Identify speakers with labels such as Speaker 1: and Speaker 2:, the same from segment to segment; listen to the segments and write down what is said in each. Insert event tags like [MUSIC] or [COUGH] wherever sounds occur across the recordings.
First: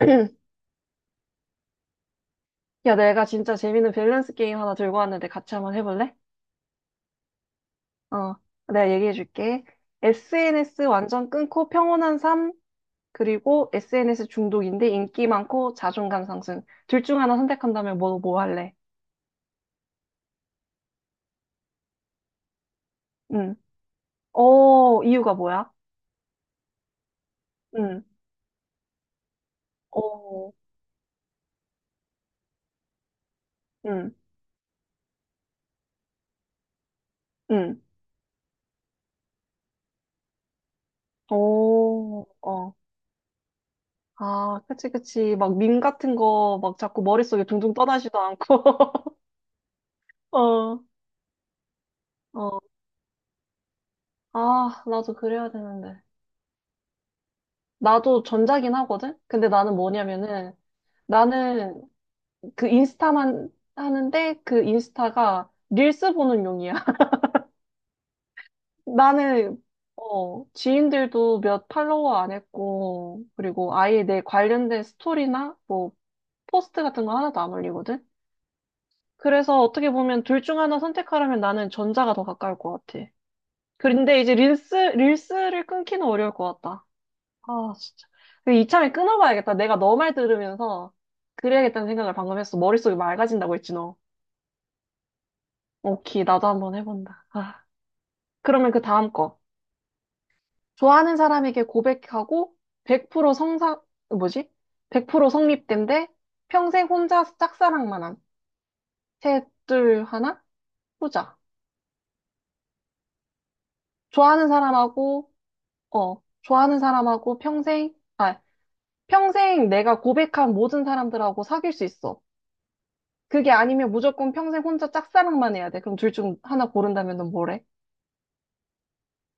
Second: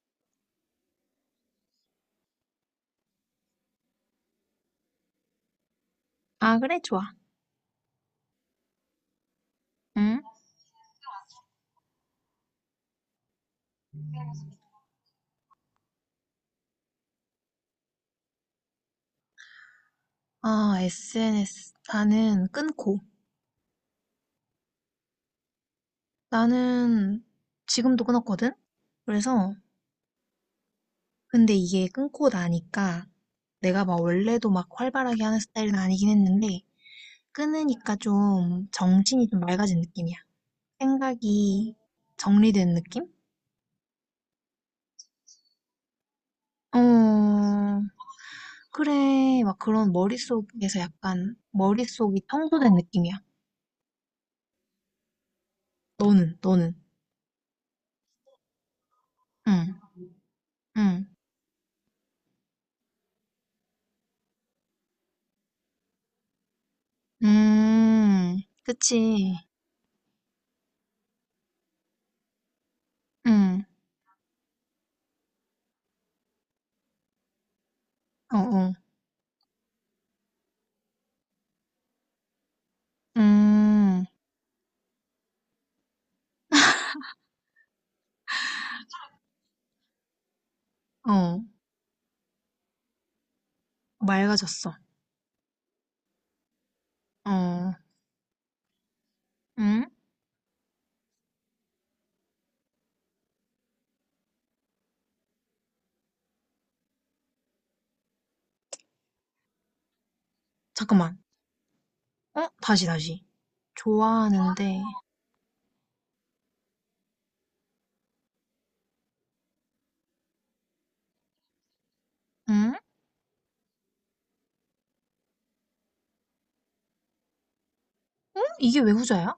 Speaker 1: [CLEARS THROAT] 야, 내가 진짜 재밌는 밸런스 게임 하나 들고 왔는데 같이 한번 해볼래?
Speaker 2: 아, 그래, 좋아.
Speaker 1: 어, 내가 얘기해줄게.
Speaker 2: 응?
Speaker 1: SNS 완전 끊고 평온한 삶, 그리고 SNS 중독인데 인기 많고 자존감 상승. 둘 중 하나 선택한다면 뭐 할래?
Speaker 2: 아, SNS. 나는 끊고.
Speaker 1: 응. 어, 이유가 뭐야?
Speaker 2: 나는
Speaker 1: 응.
Speaker 2: 지금도 끊었거든? 그래서,
Speaker 1: 어,
Speaker 2: 근데 이게 끊고 나니까 내가 막
Speaker 1: 응,
Speaker 2: 원래도 막 활발하게 하는 스타일은 아니긴 했는데,
Speaker 1: 응.
Speaker 2: 끊으니까 좀 정신이 좀 맑아진 느낌이야. 생각이
Speaker 1: 오,
Speaker 2: 정리된
Speaker 1: 어.
Speaker 2: 느낌?
Speaker 1: 아, 그치, 그치. 막 밈 같은 거 막
Speaker 2: 어,
Speaker 1: 자꾸 머릿속에 둥둥 떠나지도 않고.
Speaker 2: 그래. 막 그런
Speaker 1: [LAUGHS]
Speaker 2: 머릿속에서
Speaker 1: 어,
Speaker 2: 약간, 머릿속이
Speaker 1: 어.
Speaker 2: 청소된 느낌이야.
Speaker 1: 아, 나도 그래야 되는데.
Speaker 2: 너는, 너는.
Speaker 1: 나도 전자긴 하거든? 근데
Speaker 2: 응,
Speaker 1: 나는 뭐냐면은,
Speaker 2: 응.
Speaker 1: 나는 그 인스타만 하는데 그 인스타가 릴스 보는 용이야. [LAUGHS]
Speaker 2: 음, 그치.
Speaker 1: 나는, 어, 지인들도 몇 팔로워 안 했고,
Speaker 2: 응,
Speaker 1: 그리고 아예 내 관련된 스토리나 뭐 포스트 같은 거 하나도 안 올리거든?
Speaker 2: 어, 어,
Speaker 1: 그래서 어떻게 보면 둘 중 하나 선택하라면 나는 전자가 더 가까울 것 같아.
Speaker 2: 음,
Speaker 1: 그런데 이제 릴스를 끊기는 어려울 것 같다. 아, 진짜. 근데 이참에 끊어봐야겠다. 내가 너 말 들으면서
Speaker 2: 어,
Speaker 1: 그래야겠다는 생각을 방금 했어. 머릿속이 맑아진다고 했지, 너.
Speaker 2: 맑아졌어.
Speaker 1: 오케이, 나도 한번 해본다. 아,
Speaker 2: 어,
Speaker 1: 그러면 그 다음 거.
Speaker 2: 응?
Speaker 1: 좋아하는 사람에게 고백하고 100% 성사, 뭐지? 100% 성립된데 평생 혼자 짝사랑만 한. 셋, 둘, 하나?
Speaker 2: 잠깐만.
Speaker 1: 후자.
Speaker 2: 어? 다시, 다시.
Speaker 1: 좋아하는
Speaker 2: 좋아하는데,
Speaker 1: 사람하고, 어, 좋아하는 사람하고 평생, 아, 평생 내가 고백한 모든 사람들하고 사귈 수 있어.
Speaker 2: 응?
Speaker 1: 그게 아니면 무조건 평생 혼자 짝사랑만 해야 돼. 그럼 둘 중 하나 고른다면 넌 뭐래?
Speaker 2: 응? 이게 왜 후자야?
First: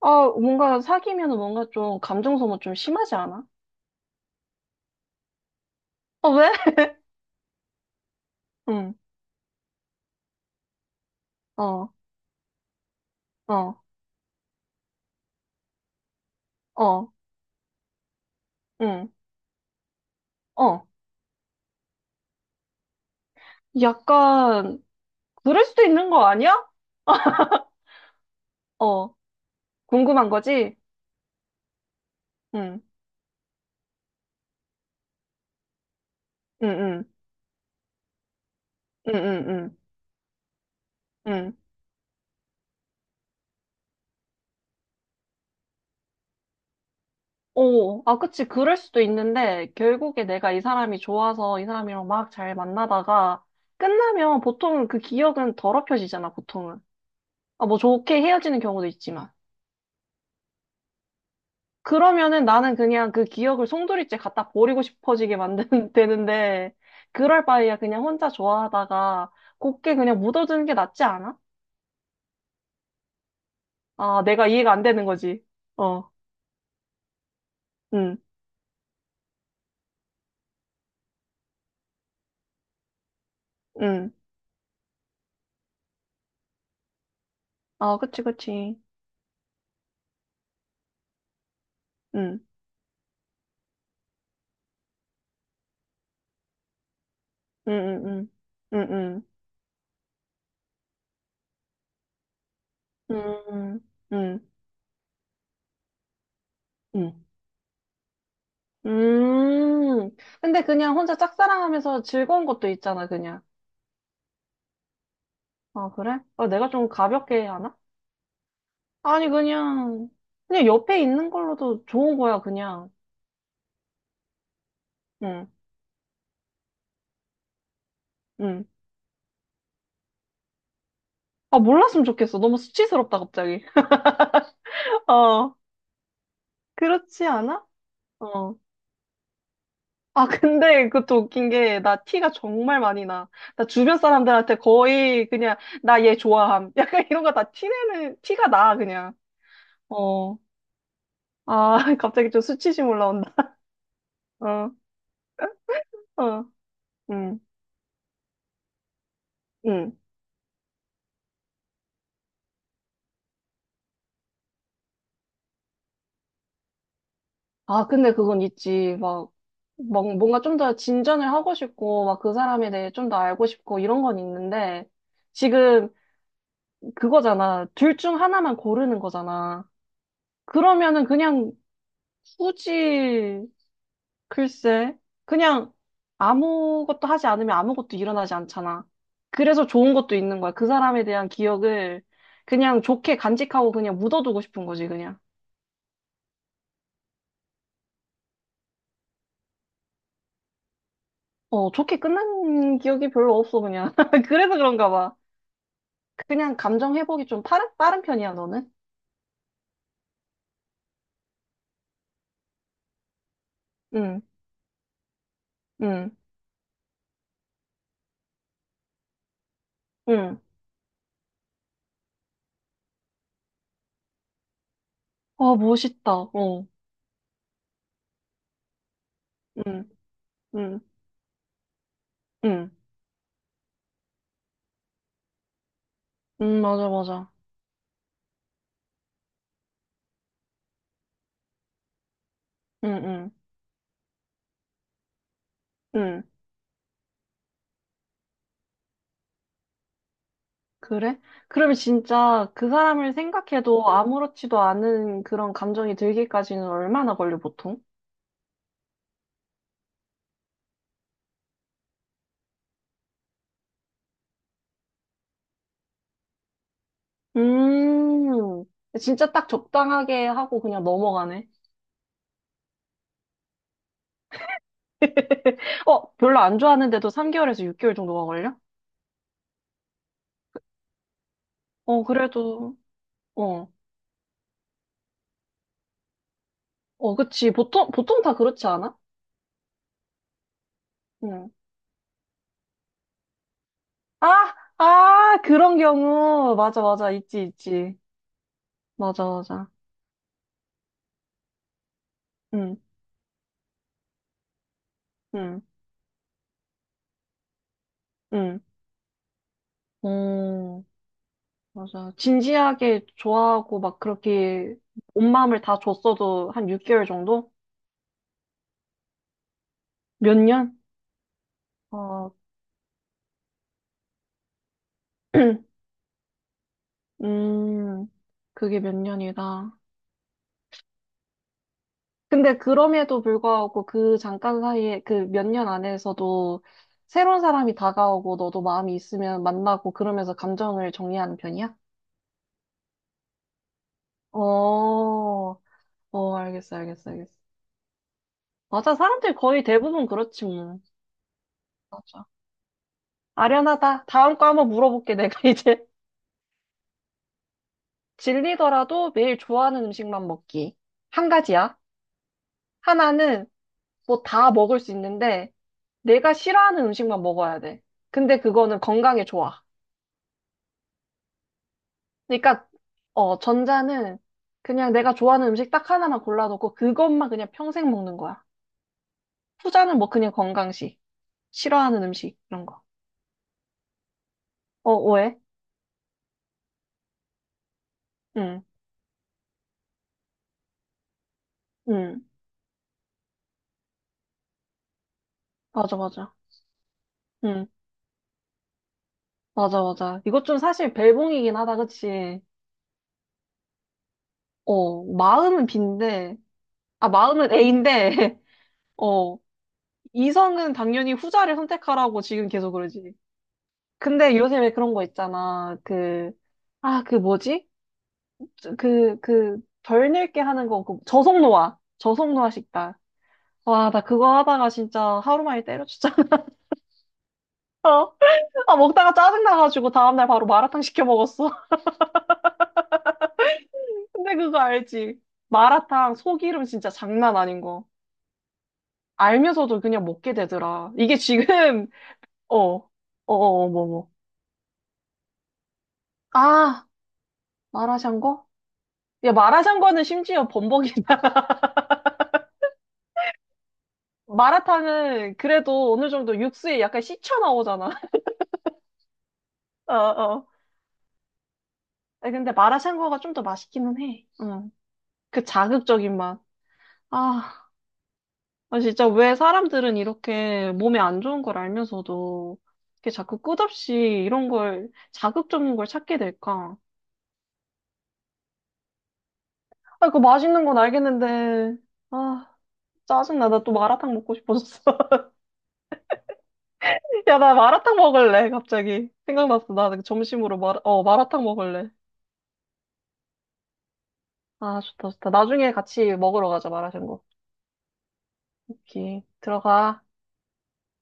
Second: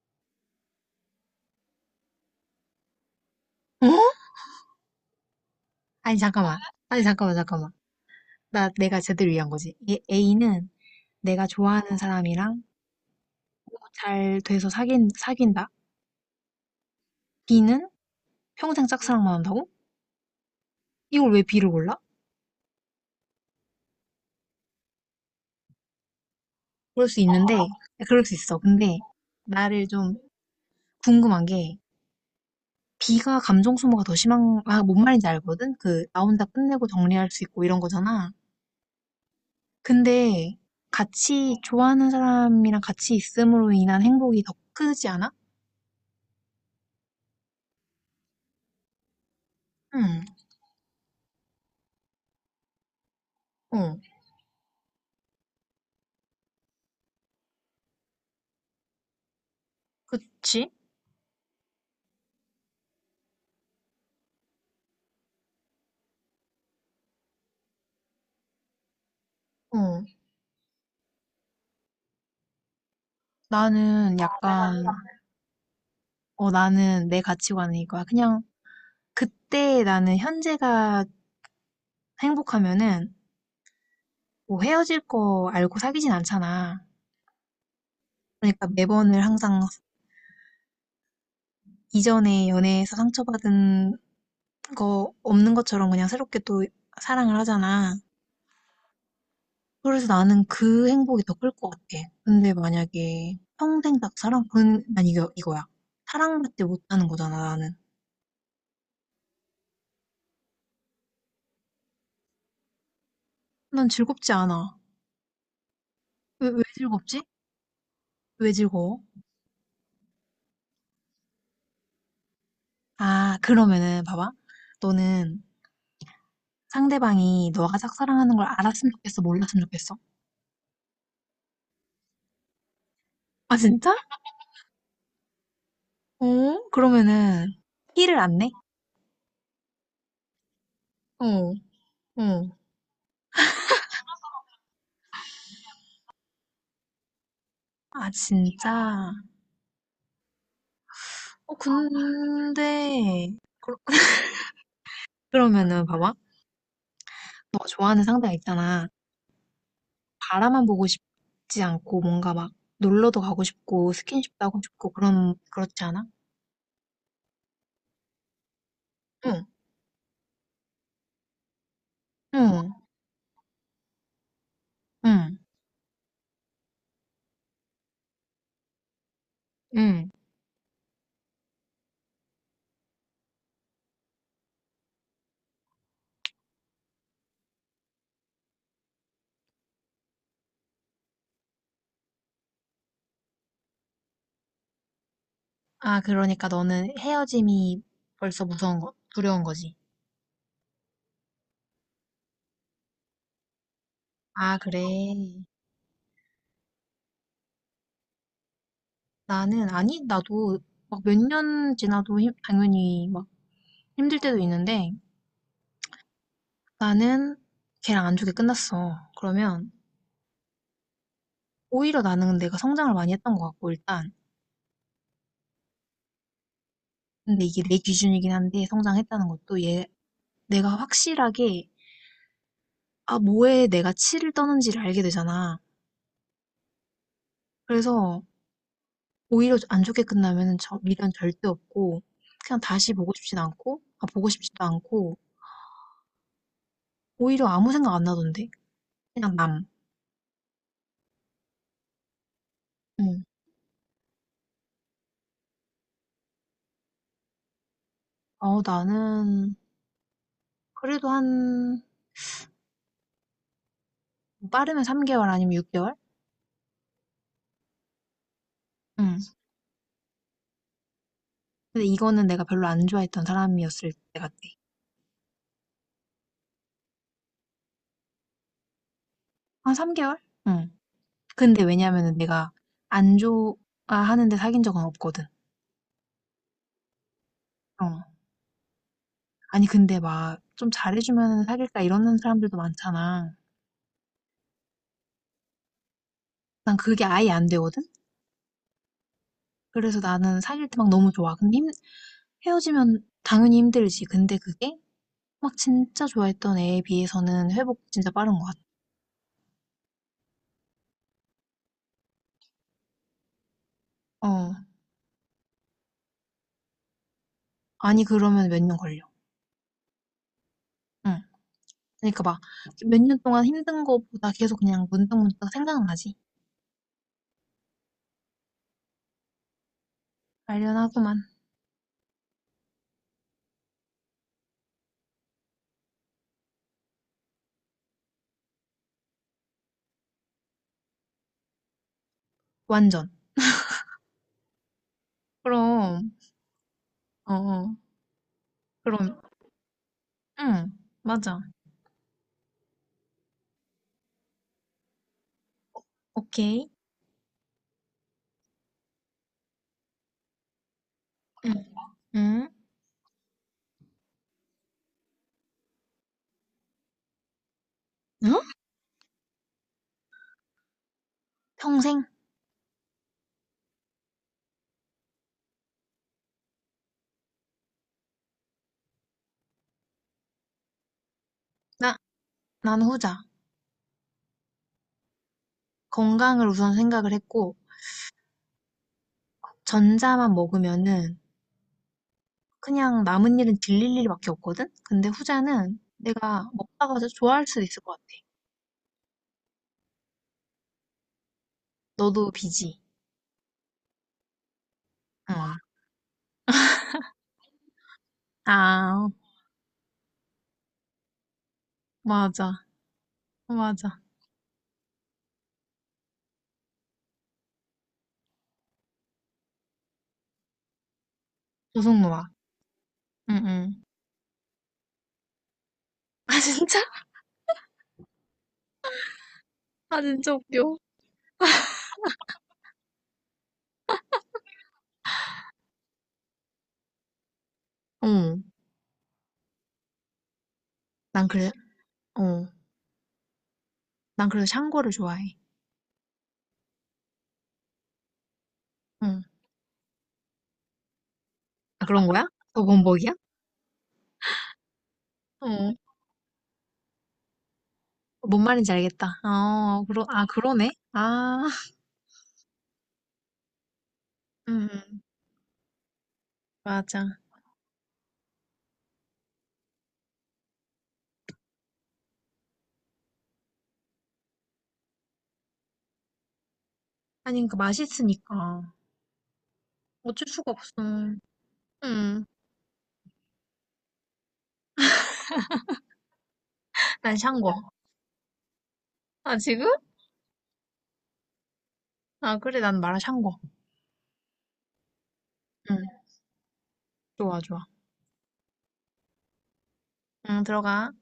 Speaker 1: 아, 뭔가 사귀면 뭔가 좀 감정 소모 좀 심하지 않아?
Speaker 2: 어? 아니,
Speaker 1: 어, 왜?
Speaker 2: 잠깐만.
Speaker 1: [LAUGHS]
Speaker 2: 아니, 잠깐만, 잠깐만. 나,
Speaker 1: 응,
Speaker 2: 내가 제대로 이해한 거지. 얘, A는 내가
Speaker 1: 어,
Speaker 2: 좋아하는 사람이랑
Speaker 1: 어,
Speaker 2: 잘 돼서 사귄다?
Speaker 1: 어,
Speaker 2: B는 평생
Speaker 1: 응,
Speaker 2: 짝사랑만 한다고?
Speaker 1: 어.
Speaker 2: 이걸 왜 B를 골라?
Speaker 1: 약간, 그럴 수도 있는 거 아니야?
Speaker 2: 그럴 수 있는데, 그럴 수 있어. 근데,
Speaker 1: 어,
Speaker 2: 나를 좀
Speaker 1: 궁금한 거지?
Speaker 2: 궁금한 게,
Speaker 1: 응,
Speaker 2: B가 감정 소모가 더 심한 아, 뭔 말인지 알거든? 그, 나 혼자
Speaker 1: 응,
Speaker 2: 끝내고
Speaker 1: 응,
Speaker 2: 정리할 수 있고 이런 거잖아.
Speaker 1: 응, 응, 응,
Speaker 2: 근데 같이
Speaker 1: 응.
Speaker 2: 좋아하는 사람이랑 같이 있음으로 인한 행복이 더 크지 않아?
Speaker 1: 오, 아, 그치. 그럴 수도 있는데,
Speaker 2: 응,
Speaker 1: 결국에 내가 이 사람이 좋아서 이 사람이랑 막 잘 만나다가,
Speaker 2: 어,
Speaker 1: 끝나면 보통은 그 기억은 더럽혀지잖아, 보통은. 아, 뭐 좋게 헤어지는 경우도 있지만.
Speaker 2: 그치?
Speaker 1: 그러면은 나는 그냥 그 기억을 송두리째 갖다 버리고 싶어지게 만드는, [LAUGHS] 되는데, 그럴 바에야 그냥 혼자 좋아하다가 곱게
Speaker 2: 어,
Speaker 1: 그냥 묻어두는 게 낫지 않아?
Speaker 2: 나는
Speaker 1: 아, 내가 이해가 안
Speaker 2: 약간,
Speaker 1: 되는 거지. 어,
Speaker 2: 어, 나는 내 가치관은 이거야.
Speaker 1: 응,
Speaker 2: 그냥 그때 나는 현재가 행복하면은
Speaker 1: 응.
Speaker 2: 뭐 헤어질 거 알고 사귀진 않잖아.
Speaker 1: 아, 그치,
Speaker 2: 그러니까
Speaker 1: 그치.
Speaker 2: 매번을 항상
Speaker 1: 응,
Speaker 2: 이전에 연애에서 상처받은 그거 없는 것처럼 그냥 새롭게 또 사랑을
Speaker 1: 응,
Speaker 2: 하잖아.
Speaker 1: 응, 응, 응,
Speaker 2: 그래서 나는 그 행복이 더 클 것 같아. 근데
Speaker 1: 응,
Speaker 2: 만약에
Speaker 1: 응,
Speaker 2: 평생 딱
Speaker 1: 응.
Speaker 2: 사랑,
Speaker 1: 응,
Speaker 2: 그건 난 이거야. 사랑받지 못하는
Speaker 1: 응.
Speaker 2: 거잖아, 나는.
Speaker 1: 음, 근데 그냥 혼자 짝사랑하면서 즐거운 것도 있잖아, 그냥.
Speaker 2: 난 즐겁지 않아.
Speaker 1: 아, 그래? 아,
Speaker 2: 왜, 왜
Speaker 1: 내가 좀
Speaker 2: 즐겁지?
Speaker 1: 가볍게 하나?
Speaker 2: 왜 즐거워?
Speaker 1: 아니, 그냥, 그냥 옆에 있는 걸로도 좋은 거야, 그냥.
Speaker 2: 아, 그러면은, 봐봐. 너는
Speaker 1: 응,
Speaker 2: 상대방이 너가 짝사랑하는 걸
Speaker 1: 응.
Speaker 2: 알았으면 좋겠어, 몰랐으면 좋겠어?
Speaker 1: 아, 몰랐으면 좋겠어. 너무 수치스럽다,
Speaker 2: 아,
Speaker 1: 갑자기.
Speaker 2: 진짜?
Speaker 1: [LAUGHS] 어,
Speaker 2: 어?
Speaker 1: 그렇지
Speaker 2: 그러면은,
Speaker 1: 않아?
Speaker 2: 티를 안 내?
Speaker 1: 어. 아, 근데 그것도 웃긴
Speaker 2: 어,
Speaker 1: 게, 나 티가
Speaker 2: 어.
Speaker 1: 정말 많이 나. 나 주변 사람들한테 거의 그냥, 나 얘 좋아함. [LAUGHS] 약간 이런 거 다
Speaker 2: 아,
Speaker 1: 티내는, 티가 나,
Speaker 2: 진짜?
Speaker 1: 그냥. 어.
Speaker 2: 어,
Speaker 1: 아, [LAUGHS] 갑자기 좀 수치심
Speaker 2: 근데,
Speaker 1: 올라온다.
Speaker 2: 그-
Speaker 1: 어,
Speaker 2: 그러면은 봐봐.
Speaker 1: 어, 응,
Speaker 2: 너가 좋아하는 상대가 있잖아.
Speaker 1: 응.
Speaker 2: 바라만 보고 싶지 않고 뭔가 막 놀러도 가고 싶고 스킨십도 하고 싶고 그런 그렇지 않아?
Speaker 1: 아, 근데 그건 있지. 막,
Speaker 2: 응,
Speaker 1: 막 뭔가 좀 더 진전을 하고 싶고, 막 그 사람에
Speaker 2: 응,
Speaker 1: 대해 좀 더 알고 싶고, 이런 건 있는데,
Speaker 2: 응,
Speaker 1: 지금 그거잖아. 둘 중 하나만 고르는 거잖아.
Speaker 2: 응.
Speaker 1: 그러면은 그냥 굳이, 글쎄, 그냥 아무것도 하지 않으면 아무것도 일어나지 않잖아. 그래서 좋은 것도 있는 거야. 그 사람에 대한 기억을 그냥 좋게 간직하고 그냥 묻어두고 싶은 거지, 그냥.
Speaker 2: 아, 그러니까 너는 헤어짐이 벌써 무서운 거, 두려운 거지.
Speaker 1: 어, 좋게 끝난 기억이 별로 없어, 그냥. [LAUGHS] 그래서
Speaker 2: 아, 그래.
Speaker 1: 그런가 봐. 그냥 감정 회복이 좀 빠른 편이야, 너는?
Speaker 2: 나는 아니, 나도 막 몇 년 지나도 힘- 당연히 막 힘들
Speaker 1: 응,
Speaker 2: 때도 있는데
Speaker 1: 응,
Speaker 2: 나는 걔랑 안 좋게 끝났어. 그러면
Speaker 1: 응.
Speaker 2: 오히려 나는 내가 성장을 많이 했던 것 같고 일단
Speaker 1: 아, 멋있다. 어,
Speaker 2: 근데 이게 내 기준이긴 한데 성장했다는 것도
Speaker 1: 응,
Speaker 2: 얘 내가
Speaker 1: 응,
Speaker 2: 확실하게
Speaker 1: 응.
Speaker 2: 아 뭐에 내가 치를 떠는지를 알게 되잖아.
Speaker 1: 응, 맞아, 맞아.
Speaker 2: 그래서 오히려 안 좋게 끝나면은 저 미련 절대 없고 그냥 다시
Speaker 1: 응,
Speaker 2: 보고
Speaker 1: 응,
Speaker 2: 싶진 않고 아 보고 싶지도 않고
Speaker 1: 응.
Speaker 2: 오히려 아무 생각 안 나던데 그냥 남.
Speaker 1: 그래? 그러면 진짜 그 사람을
Speaker 2: 응.
Speaker 1: 생각해도 아무렇지도 않은 그런 감정이 들기까지는 얼마나 걸려, 보통?
Speaker 2: 어 나는 그래도 한 뭐 빠르면 3개월 아니면 6개월?
Speaker 1: 음,
Speaker 2: 응.
Speaker 1: 진짜 딱 적당하게 하고 그냥 넘어가네.
Speaker 2: 근데 이거는 내가 별로 안 좋아했던 사람이었을 때 같아.
Speaker 1: 어, 별로 안 좋아하는데도 3개월에서 6개월 정도가 걸려?
Speaker 2: 한 3개월? 응. 근데
Speaker 1: 어,
Speaker 2: 왜냐면은 내가
Speaker 1: 그래도,
Speaker 2: 안
Speaker 1: 어,
Speaker 2: 좋아하는데 사귄 적은 없거든.
Speaker 1: 어, 그치. 보통,
Speaker 2: 어.
Speaker 1: 보통 다 그렇지 않아?
Speaker 2: 아니, 근데 막 좀 잘해주면
Speaker 1: 응.
Speaker 2: 사귈까 이러는 사람들도 많잖아.
Speaker 1: 아, 아, 그런 경우.
Speaker 2: 난
Speaker 1: 맞아,
Speaker 2: 그게
Speaker 1: 맞아.
Speaker 2: 아예
Speaker 1: 있지,
Speaker 2: 안 되거든?
Speaker 1: 있지. 맞아, 맞아.
Speaker 2: 그래서 나는 사귈 때 막 너무 좋아. 근데
Speaker 1: 응,
Speaker 2: 헤어지면 당연히 힘들지. 근데 그게 막
Speaker 1: 응,
Speaker 2: 진짜 좋아했던 애에 비해서는 회복 진짜 빠른 것 같아.
Speaker 1: 응. 어, 맞아. 진지하게 좋아하고 막
Speaker 2: 어.
Speaker 1: 그렇게 온 마음을 다 줬어도 한 6개월 정도?
Speaker 2: 아니, 그러면 몇 년 걸려.
Speaker 1: 몇 년?
Speaker 2: 응. 그러니까
Speaker 1: 어,
Speaker 2: 막 몇 년 동안 힘든 거보다 계속 그냥 문득문득
Speaker 1: [CLEARS THROAT]
Speaker 2: 생각나지.
Speaker 1: 음, 그게 몇 년이다.
Speaker 2: 관련하고만.
Speaker 1: 근데 그럼에도 불구하고 그 잠깐 사이에 그 몇 년 안에서도 새로운 사람이 다가오고 너도 마음이 있으면 만나고 그러면서 감정을 정리하는 편이야?
Speaker 2: 완전.
Speaker 1: 어,
Speaker 2: 그럼,
Speaker 1: 어, 알겠어, 알겠어,
Speaker 2: 어,
Speaker 1: 알겠어.
Speaker 2: 어.
Speaker 1: 맞아,
Speaker 2: 그럼
Speaker 1: 사람들 거의 대부분 그렇지,
Speaker 2: 응,
Speaker 1: 뭐.
Speaker 2: 맞아.
Speaker 1: 맞아. 아련하다. 다음 거 한번 물어볼게, 내가 [LAUGHS] 이제.
Speaker 2: 오케이.
Speaker 1: 질리더라도 매일 좋아하는 음식만 먹기. 한
Speaker 2: 응.
Speaker 1: 가지야.
Speaker 2: 응.
Speaker 1: 하나는 뭐 다 먹을 수 있는데, 내가 싫어하는 음식만 먹어야 돼.
Speaker 2: 응?
Speaker 1: 근데 그거는 건강에 좋아.
Speaker 2: 평생?
Speaker 1: 그러니까, 어, 전자는 그냥 내가 좋아하는 음식 딱 하나만 골라놓고 그것만 그냥 평생 먹는 거야. 후자는 뭐 그냥 건강식.
Speaker 2: 나,
Speaker 1: 싫어하는 음식, 이런 거.
Speaker 2: 난 후자.
Speaker 1: 어, 왜?
Speaker 2: 건강을 우선 생각을 했고,
Speaker 1: 응,
Speaker 2: 전자만 먹으면은
Speaker 1: 응.
Speaker 2: 그냥 남은 일은 질릴 일밖에 없거든? 근데 후자는
Speaker 1: 맞아, 맞아.
Speaker 2: 내가 먹다가 더 좋아할 수도
Speaker 1: 응,
Speaker 2: 있을 것 같아.
Speaker 1: 맞아, 맞아. 이것 좀 사실 벨붕이긴 하다,
Speaker 2: 너도
Speaker 1: 그치?
Speaker 2: 비지?
Speaker 1: 어,
Speaker 2: 응.
Speaker 1: 마음은 B인데, 아, 마음은 A인데, [LAUGHS]
Speaker 2: 아,
Speaker 1: 어, 이성은 당연히 후자를 선택하라고 지금
Speaker 2: 맞아.
Speaker 1: 계속 그러지.
Speaker 2: 맞아.
Speaker 1: 근데 요새 왜 그런 거 있잖아. 그, 아, 그 뭐지? 그, 덜 늙게 하는 거, 그 저속노화.
Speaker 2: 조성노아.
Speaker 1: 저속노화 식단.
Speaker 2: 응, 응.
Speaker 1: 와, 나 그거 하다가 진짜 하루 만에 때려쳤잖아.
Speaker 2: [LAUGHS] 아,
Speaker 1: [LAUGHS]
Speaker 2: 진짜?
Speaker 1: 아, 먹다가 짜증나가지고
Speaker 2: 아,
Speaker 1: 다음날
Speaker 2: 진짜
Speaker 1: 바로
Speaker 2: 웃겨.
Speaker 1: 마라탕 시켜 먹었어. [LAUGHS] 근데 그거 알지? 마라탕 소기름 진짜 장난 아닌 거.
Speaker 2: 응.
Speaker 1: 알면서도 그냥 먹게 되더라. 이게
Speaker 2: 난 그래,
Speaker 1: 지금, [LAUGHS]
Speaker 2: 어.
Speaker 1: 어, 어, 어, 어, 뭐, 뭐.
Speaker 2: 난 그래서 샹궈를 좋아해.
Speaker 1: 아, 마라샹궈?
Speaker 2: 응.
Speaker 1: 야, 마라샹궈는 심지어 범벅이다. [LAUGHS]
Speaker 2: 아, 그런 거야? 더 범벅이야?
Speaker 1: 마라탕은
Speaker 2: 어.
Speaker 1: 그래도 어느 정도 육수에 약간 씻혀 나오잖아.
Speaker 2: 뭔 말인지 알겠다. 어,
Speaker 1: [LAUGHS] 어,
Speaker 2: 그러, 아,
Speaker 1: 어.
Speaker 2: 그러네? 아, [LAUGHS]
Speaker 1: 아니, 근데 마라샹궈가 좀 더 맛있기는 해.
Speaker 2: 음,
Speaker 1: 응.
Speaker 2: 음,
Speaker 1: 그 자극적인 맛.
Speaker 2: 맞아.
Speaker 1: 아, 아, 진짜 왜 사람들은 이렇게 몸에 안 좋은 걸 알면서도 이렇게 자꾸 끝없이 이런 걸, 자극적인 걸 찾게 될까?
Speaker 2: 아니, 그 맛있으니까.
Speaker 1: 아, 그
Speaker 2: 어쩔 수가
Speaker 1: 맛있는
Speaker 2: 없어.
Speaker 1: 건 알겠는데.
Speaker 2: 음,
Speaker 1: 아. 짜증나. 나 또 마라탕 먹고 싶어졌어. [LAUGHS]
Speaker 2: 난
Speaker 1: 야, 나
Speaker 2: 샹궈.
Speaker 1: 마라탕 먹을래, 갑자기.
Speaker 2: 아, 지금?
Speaker 1: 생각났어. 나 점심으로 마라탕 먹을래.
Speaker 2: 아, 그래, 난 마라 샹궈.
Speaker 1: 아, 좋다, 좋다. 나중에
Speaker 2: 응,
Speaker 1: 같이 먹으러 가자, 마라샹궈.
Speaker 2: 좋아, 좋아.
Speaker 1: 오케이. 들어가.
Speaker 2: 응, 들어가.